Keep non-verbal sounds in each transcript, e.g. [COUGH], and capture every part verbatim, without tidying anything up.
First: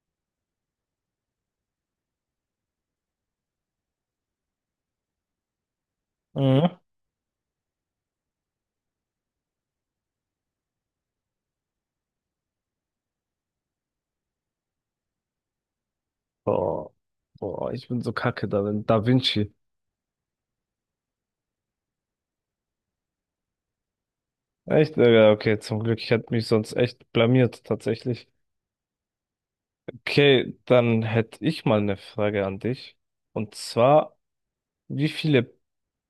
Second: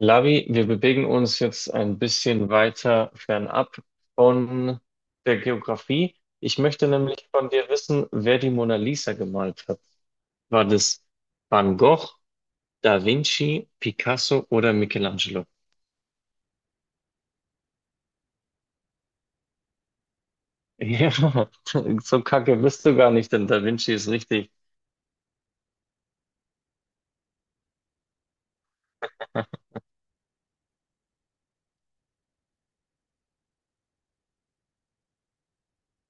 Lavi, wir bewegen uns jetzt ein bisschen weiter fernab von der Geografie. Ich Mhm. möchte nämlich von dir wissen, wer die Mona Lisa gemalt hat. War das Van Gogh, Da Vinci, Picasso oder Michelangelo? Boah, boah, ich bin so kacke darin. Da Vinci. Ja, [LAUGHS] so kacke bist du gar nicht, denn Da Vinci ist richtig. Echt? Äh, Ja, okay, zum Glück. Ich hätte mich sonst echt blamiert, tatsächlich. [LAUGHS] Okay, dann hätte ich mal eine Frage an dich. Und zwar, wie viele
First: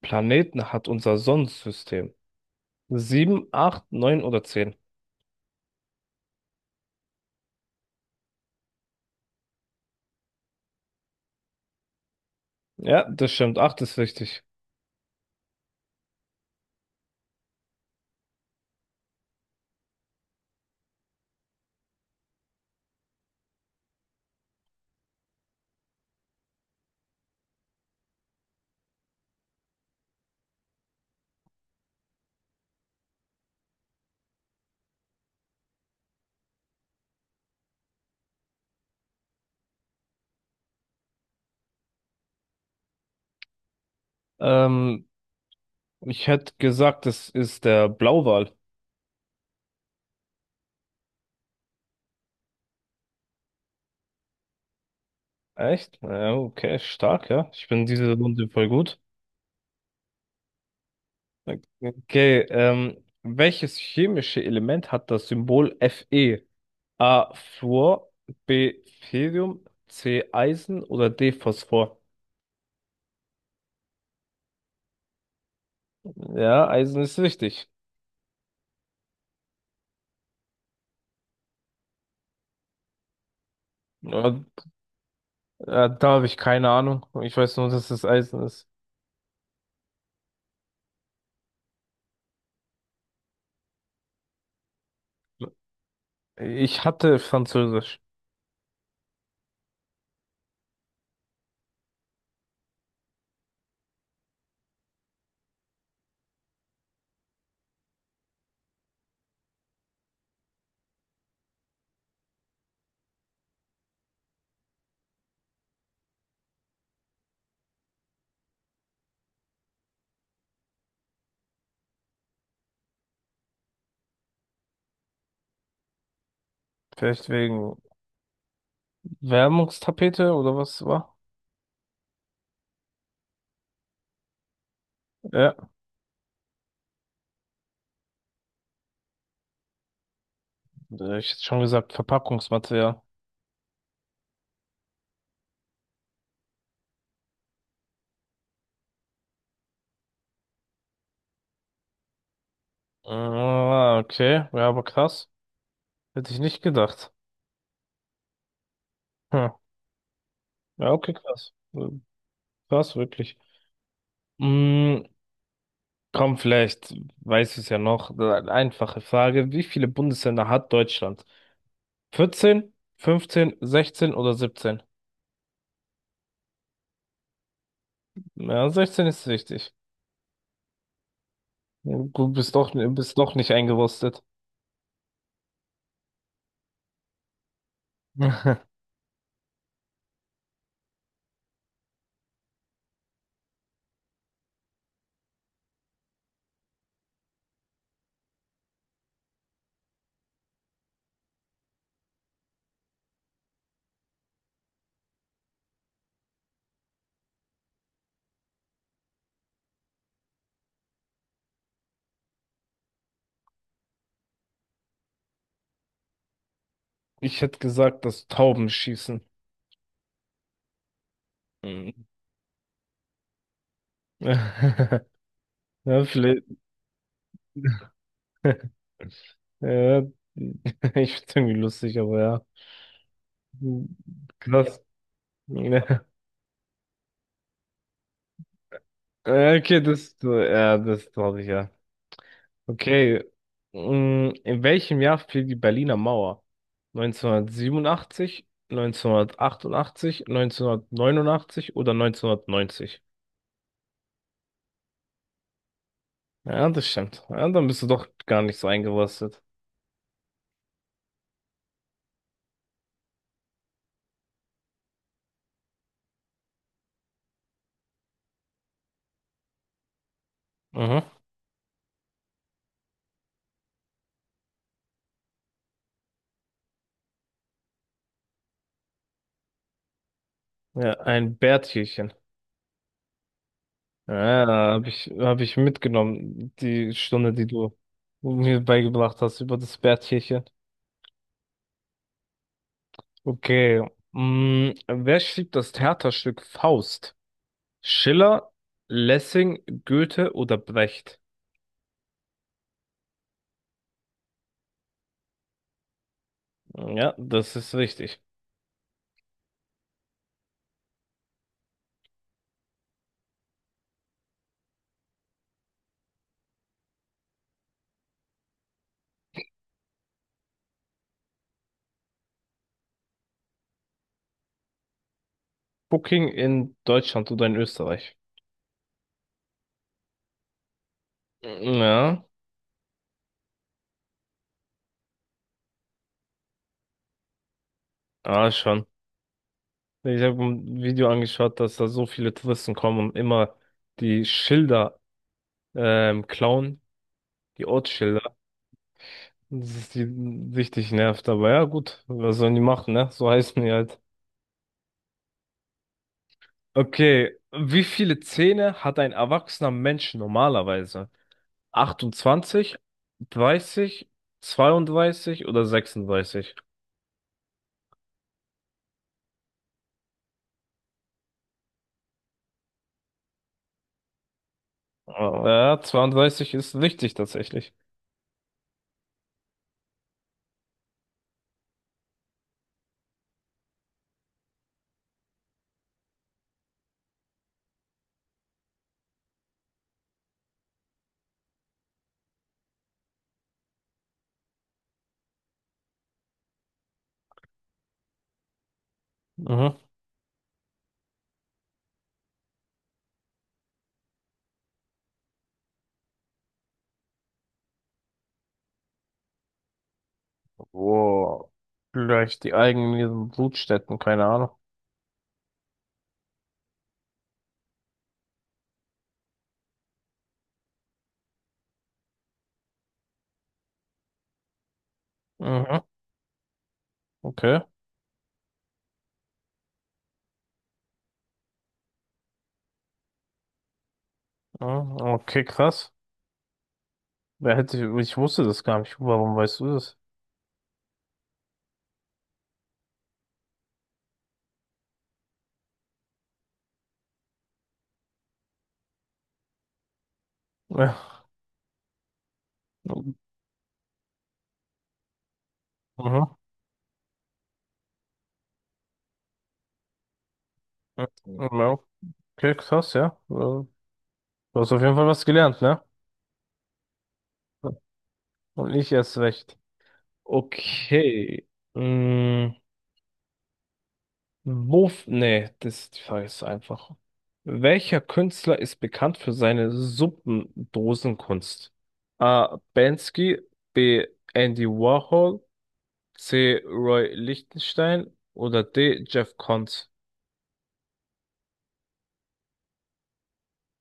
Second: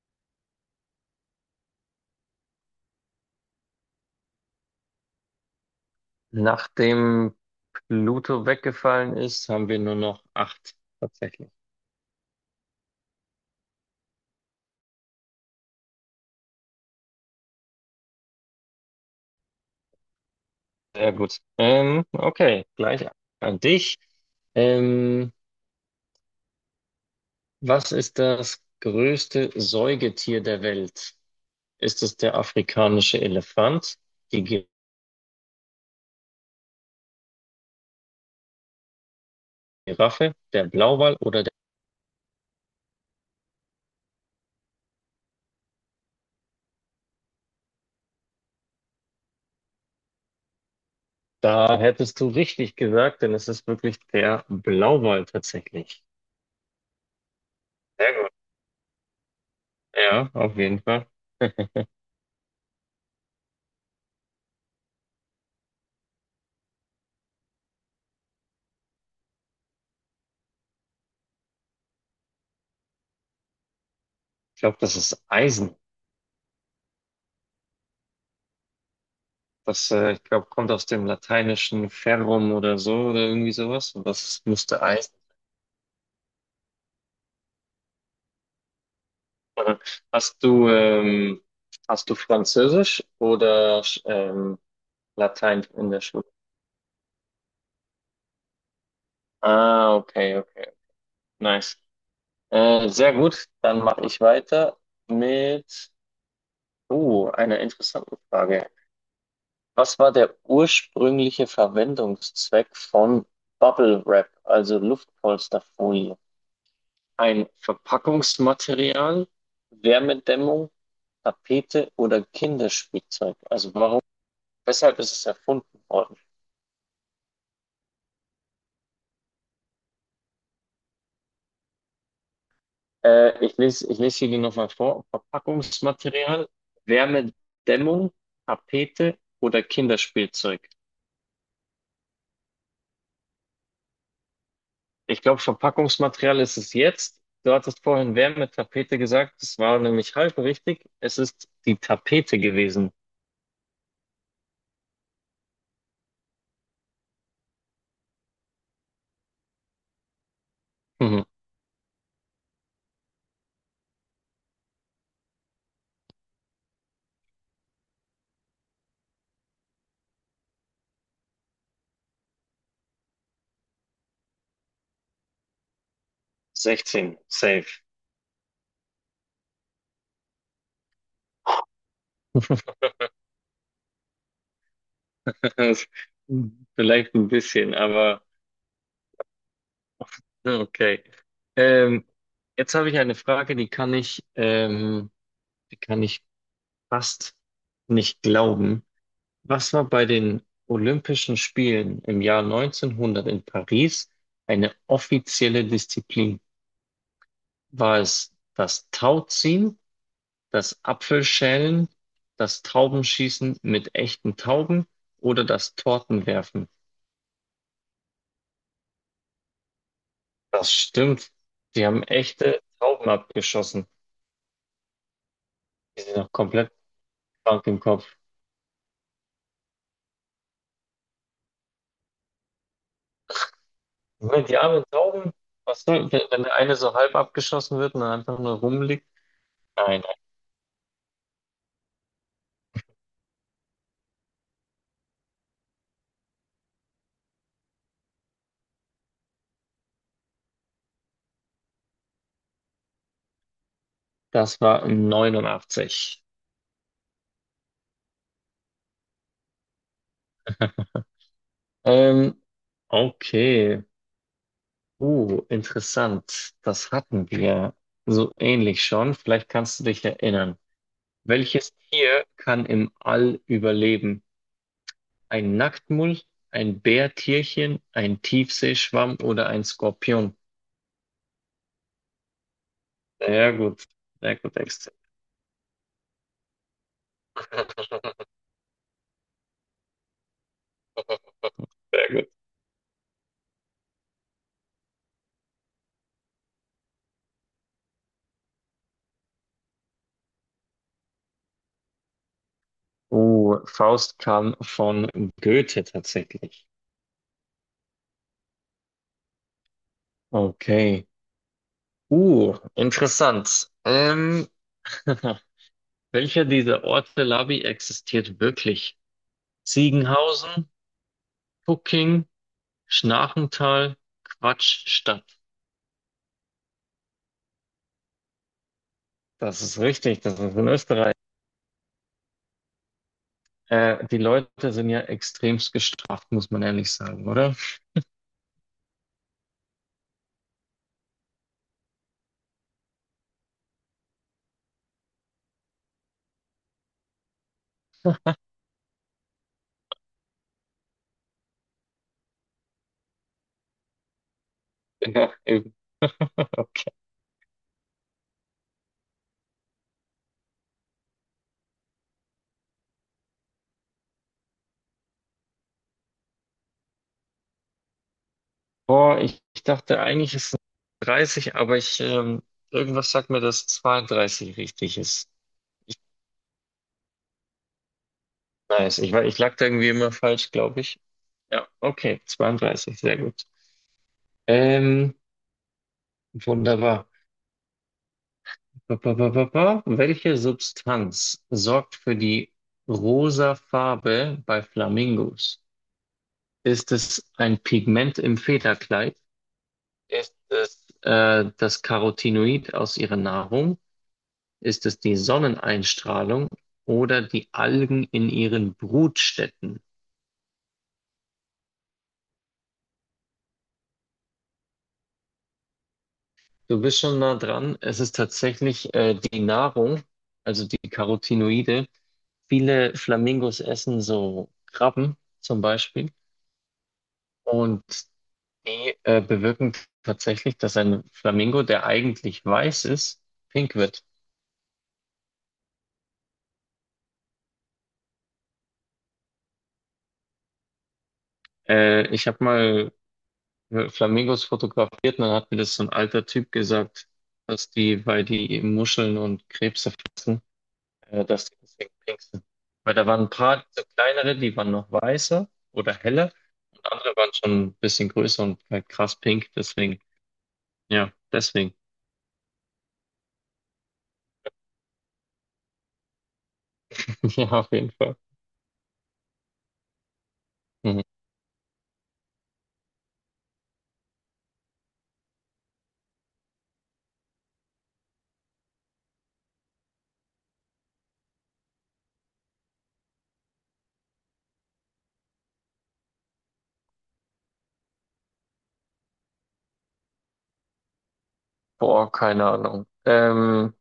Planeten hat unser Sonnensystem? Sieben, acht, neun oder zehn? Nachdem Pluto weggefallen ist, haben wir nur noch acht tatsächlich. Ja, das stimmt. Acht ist richtig. Sehr gut. Ähm, okay, gleich an dich. Ähm, Was ist das größte Säugetier der Welt? Ist es der afrikanische Elefant, die Giraffe, der Blauwal oder der... Ähm, Ich hätte gesagt, das ist der Blauwal. Da hättest du richtig gesagt, denn es ist wirklich der Blauwal Echt? tatsächlich. Ja, okay, stark, ja. Ich bin diese Sehr gut. Runde voll gut. Ja, auf jeden Fall. [LAUGHS] Okay, ähm, welches chemische Element hat das Symbol Fe? A. Fluor, B. Ferium, C. Eisen oder D. Phosphor? Ich glaube, das ist Eisen. Ja, Eisen ist richtig. Das, äh, ich glaube, kommt aus dem lateinischen Ferrum oder so oder irgendwie sowas. Und Ja, das müsste Eisen äh, da habe ich keine Ahnung. Ich weiß nur, dass es Eisen ist. sein. Hast du, ähm, hast du Französisch oder ähm, Latein in der Schule? Ich hatte Französisch. Ah, okay, okay. Nice. Äh, sehr gut. Dann mache ich weiter mit uh, einer interessanten Frage. Was war der ursprüngliche Verwendungszweck von Bubble Wrap, also Luftpolsterfolie? Ein Verpackungsmaterial, Wärmedämmung, Tapete oder Kinderspielzeug? Also warum, weshalb ist es erfunden worden? Vielleicht wegen Wärmungstapete oder was war? Äh, ich lese, ich lese hier die nochmal vor. Ja, Verpackungsmaterial, Wärmedämmung, Tapete oder Kinderspielzeug. äh, ich hätte schon gesagt Verpackungsmaterial. Ich glaube, Verpackungsmaterial ist es jetzt. Du hattest vorhin Wärmetapete gesagt. Das war nämlich halb richtig. Es ist die Tapete gewesen. Ah, okay, ja, aber krass. Hätte ich nicht gedacht. Hm. Ja, okay, Mhm. krass. Äh, Krass, wirklich. Mm, Komm, vielleicht weißt du es ja noch. Eine Einfache Frage. Wie viele Bundesländer hat Deutschland? Vierzehn, fünfzehn, sechzehn oder siebzehn? sechzehn, safe. Ja, sechzehn ist richtig. Du bist doch, bist doch nicht eingerostet. [LAUGHS] Vielleicht ein bisschen, aber [LAUGHS] okay. Ähm, Jetzt habe ich eine Frage, die kann ich, ähm, die kann ich fast nicht glauben. Was war bei den Olympischen Spielen im Jahr neunzehnhundert in Paris eine offizielle Disziplin? War es das Tauziehen, das Apfelschälen, das Taubenschießen mit echten Tauben oder das Tortenwerfen? Ich hätte gesagt, das Tauben schießen. Das stimmt. Sie Mhm. haben echte Tauben abgeschossen. [LAUGHS] Die Ja, sind noch vielleicht. komplett krank im Kopf. [LAUGHS] Ja, [LAUGHS] ich find's irgendwie lustig, aber ja. Moment, die Krass. armen Tauben, [LAUGHS] was Ja. soll, wenn, wenn der eine so halb abgeschossen wird und dann einfach nur rumliegt? Ja, Okay, Nein, das, ja, das traurig, ja. Okay. Mm, In welchem Jahr fiel die Berliner Mauer? Neunzehnhundertsiebenundachtzig, neunzehnhundertachtundachtzig, neunzehnhundertneunundachtzig oder neunzehnhundertneunzig? das war neunundachtzig. Ja, das stimmt. Ja, dann bist du doch gar nicht so eingerostet. Ähm, okay. Uh, interessant. Das hatten wir so ähnlich schon. Vielleicht kannst du dich erinnern. Mhm. Welches Tier kann im All überleben? Ein Nacktmull, ein Bärtierchen, ein Tiefseeschwamm oder ein Skorpion? Ja, ein Bärtierchen. Sehr gut. Sehr Ja, gut, habe Dexter. ich, hab ich mitgenommen, die Stunde, die du mir beigebracht hast über das Bärtierchen. [LAUGHS] Sehr gut. Okay. Mm, wer schrieb das Theaterstück Faust? Schiller, Lessing, Goethe oder Brecht? Uh, Faust kam von Goethe tatsächlich. Ja, das ist richtig. Okay. Uh, interessant. Ähm, [LAUGHS] Welcher dieser Orte Labi existiert wirklich? Ziegenhausen, Pucking, Schnarchental, Quatschstadt. Booking in Deutschland oder in Österreich? Das ist richtig, das ist in Österreich. Ja, Äh, die Leute sind ja extremst gestraft, muss man ehrlich sagen, oder? [LAUGHS] ah, schon. Ich habe ein Video angeschaut, dass da so viele Touristen kommen und immer die Schilder ähm, klauen, die Ortsschilder. Das ist die richtig nervt, aber ja, gut, was sollen die machen, ne? So heißen die halt. Ja, eben. Okay, wie viele Zähne hat ein erwachsener Mensch normalerweise? achtundzwanzig, dreißig, zweiunddreißig oder sechsunddreißig? Boah, ich, ich dachte eigentlich ist es dreißig, aber ich, ähm, irgendwas sagt mir, dass zweiunddreißig richtig ist. Oh, Ja, zweiunddreißig ist richtig tatsächlich. Nice. Ich, war- ich lag da irgendwie immer falsch, glaube ich. Ja, okay, zweiunddreißig, sehr gut. Ähm, wunderbar. Pa- pa- pa- pa- pa. Welche Substanz sorgt für die rosa Farbe bei Flamingos? Ist es ein Pigment im Federkleid? Mhm. Ist es äh, das Carotinoid aus ihrer Nahrung? Ist es die Sonneneinstrahlung oder die Algen in ihren Brutstätten? wow. Vielleicht die eigenen Brutstätten, keine Ahnung. Du bist schon nah dran. Es ist tatsächlich äh, die Nahrung, also die Carotinoide. Viele Flamingos essen so Krabben zum Mhm. Beispiel. Okay. Und die äh, bewirken tatsächlich, dass ein Flamingo, der eigentlich weiß ist, pink wird. Mhm, Okay, krass. Wer hätte, ich wusste das gar nicht. Warum weißt du das? Äh, ich habe mal äh, Flamingos fotografiert und dann hat mir das so ein alter Typ gesagt, dass die, weil die Muscheln und Krebse fressen, Ja. äh, dass die deswegen pink sind. Weil da waren ein paar so kleinere, die waren noch weißer oder heller Mhm. und andere waren schon ein bisschen größer und halt krass pink. Deswegen, Ja, ja, deswegen. okay, krass, ja. Äh, Du hast auf jeden Fall was gelernt, ne? [LAUGHS] Ja, auf jeden Fall. Und ich erst recht. Mhm. Okay. Mm. Wo, f- nee, das, die Frage ist einfach. Welcher Künstler ist bekannt für seine Suppendosenkunst? A. Banksy, B. Andy Warhol, C. Roy Lichtenstein oder D. Jeff Koons? Boah, keine Ahnung. Ähm,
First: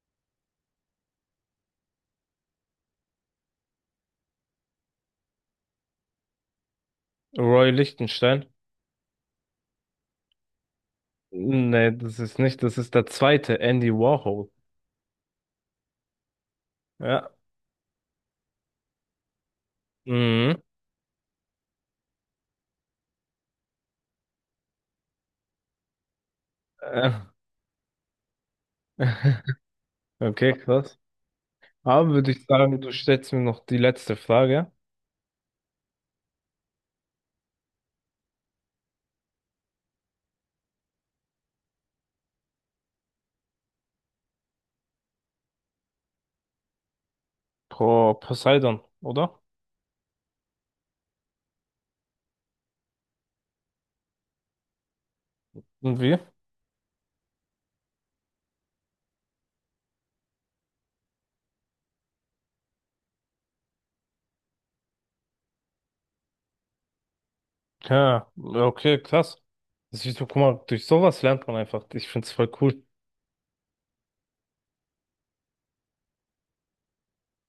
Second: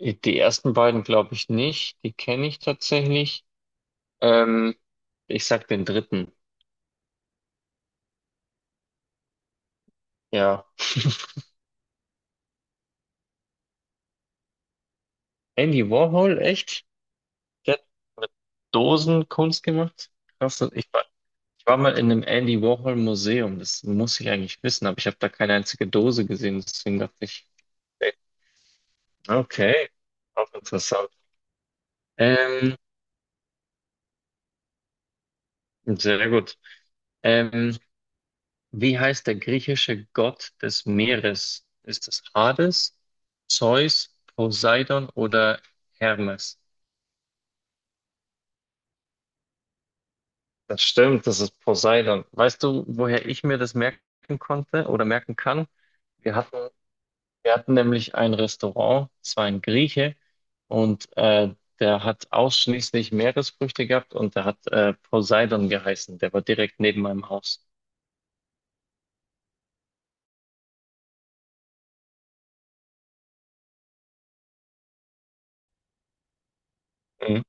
Die ersten beiden glaube ich nicht. Die kenne ich tatsächlich. Ähm, ich sag den dritten. Roy Lichtenstein? Ja. Nee, das ist nicht, das ist der zweite, Andy Warhol. Andy Warhol, echt? Ja. Der hat mit Dosen Kunst gemacht? Mhm. Krass. Ich war, ich war mal in einem Andy Warhol Museum. Das muss ich eigentlich wissen, aber ich habe da keine einzige Dose gesehen. Deswegen Äh, dachte ich, okay, auch Okay, krass. interessant. Aber würde ich Ähm, sagen, du stellst mir noch die letzte Frage. sehr gut. Ähm, wie heißt der griechische Gott des Meeres? Ist es Hades, Zeus, Poseidon oder Hermes? Pro Poseidon, oder? Das stimmt, das ist Poseidon. Weißt du, woher ich mir das merken konnte oder merken kann? Und wie? Wir hatten, wir hatten nämlich ein Restaurant, es war ein Grieche und äh, der hat ausschließlich Meeresfrüchte gehabt und der hat äh, Poseidon geheißen. Der war direkt neben meinem Haus. Ja, okay, krass. Das ist, guck mal, durch sowas lernt man einfach. Ich find's voll cool. Mhm.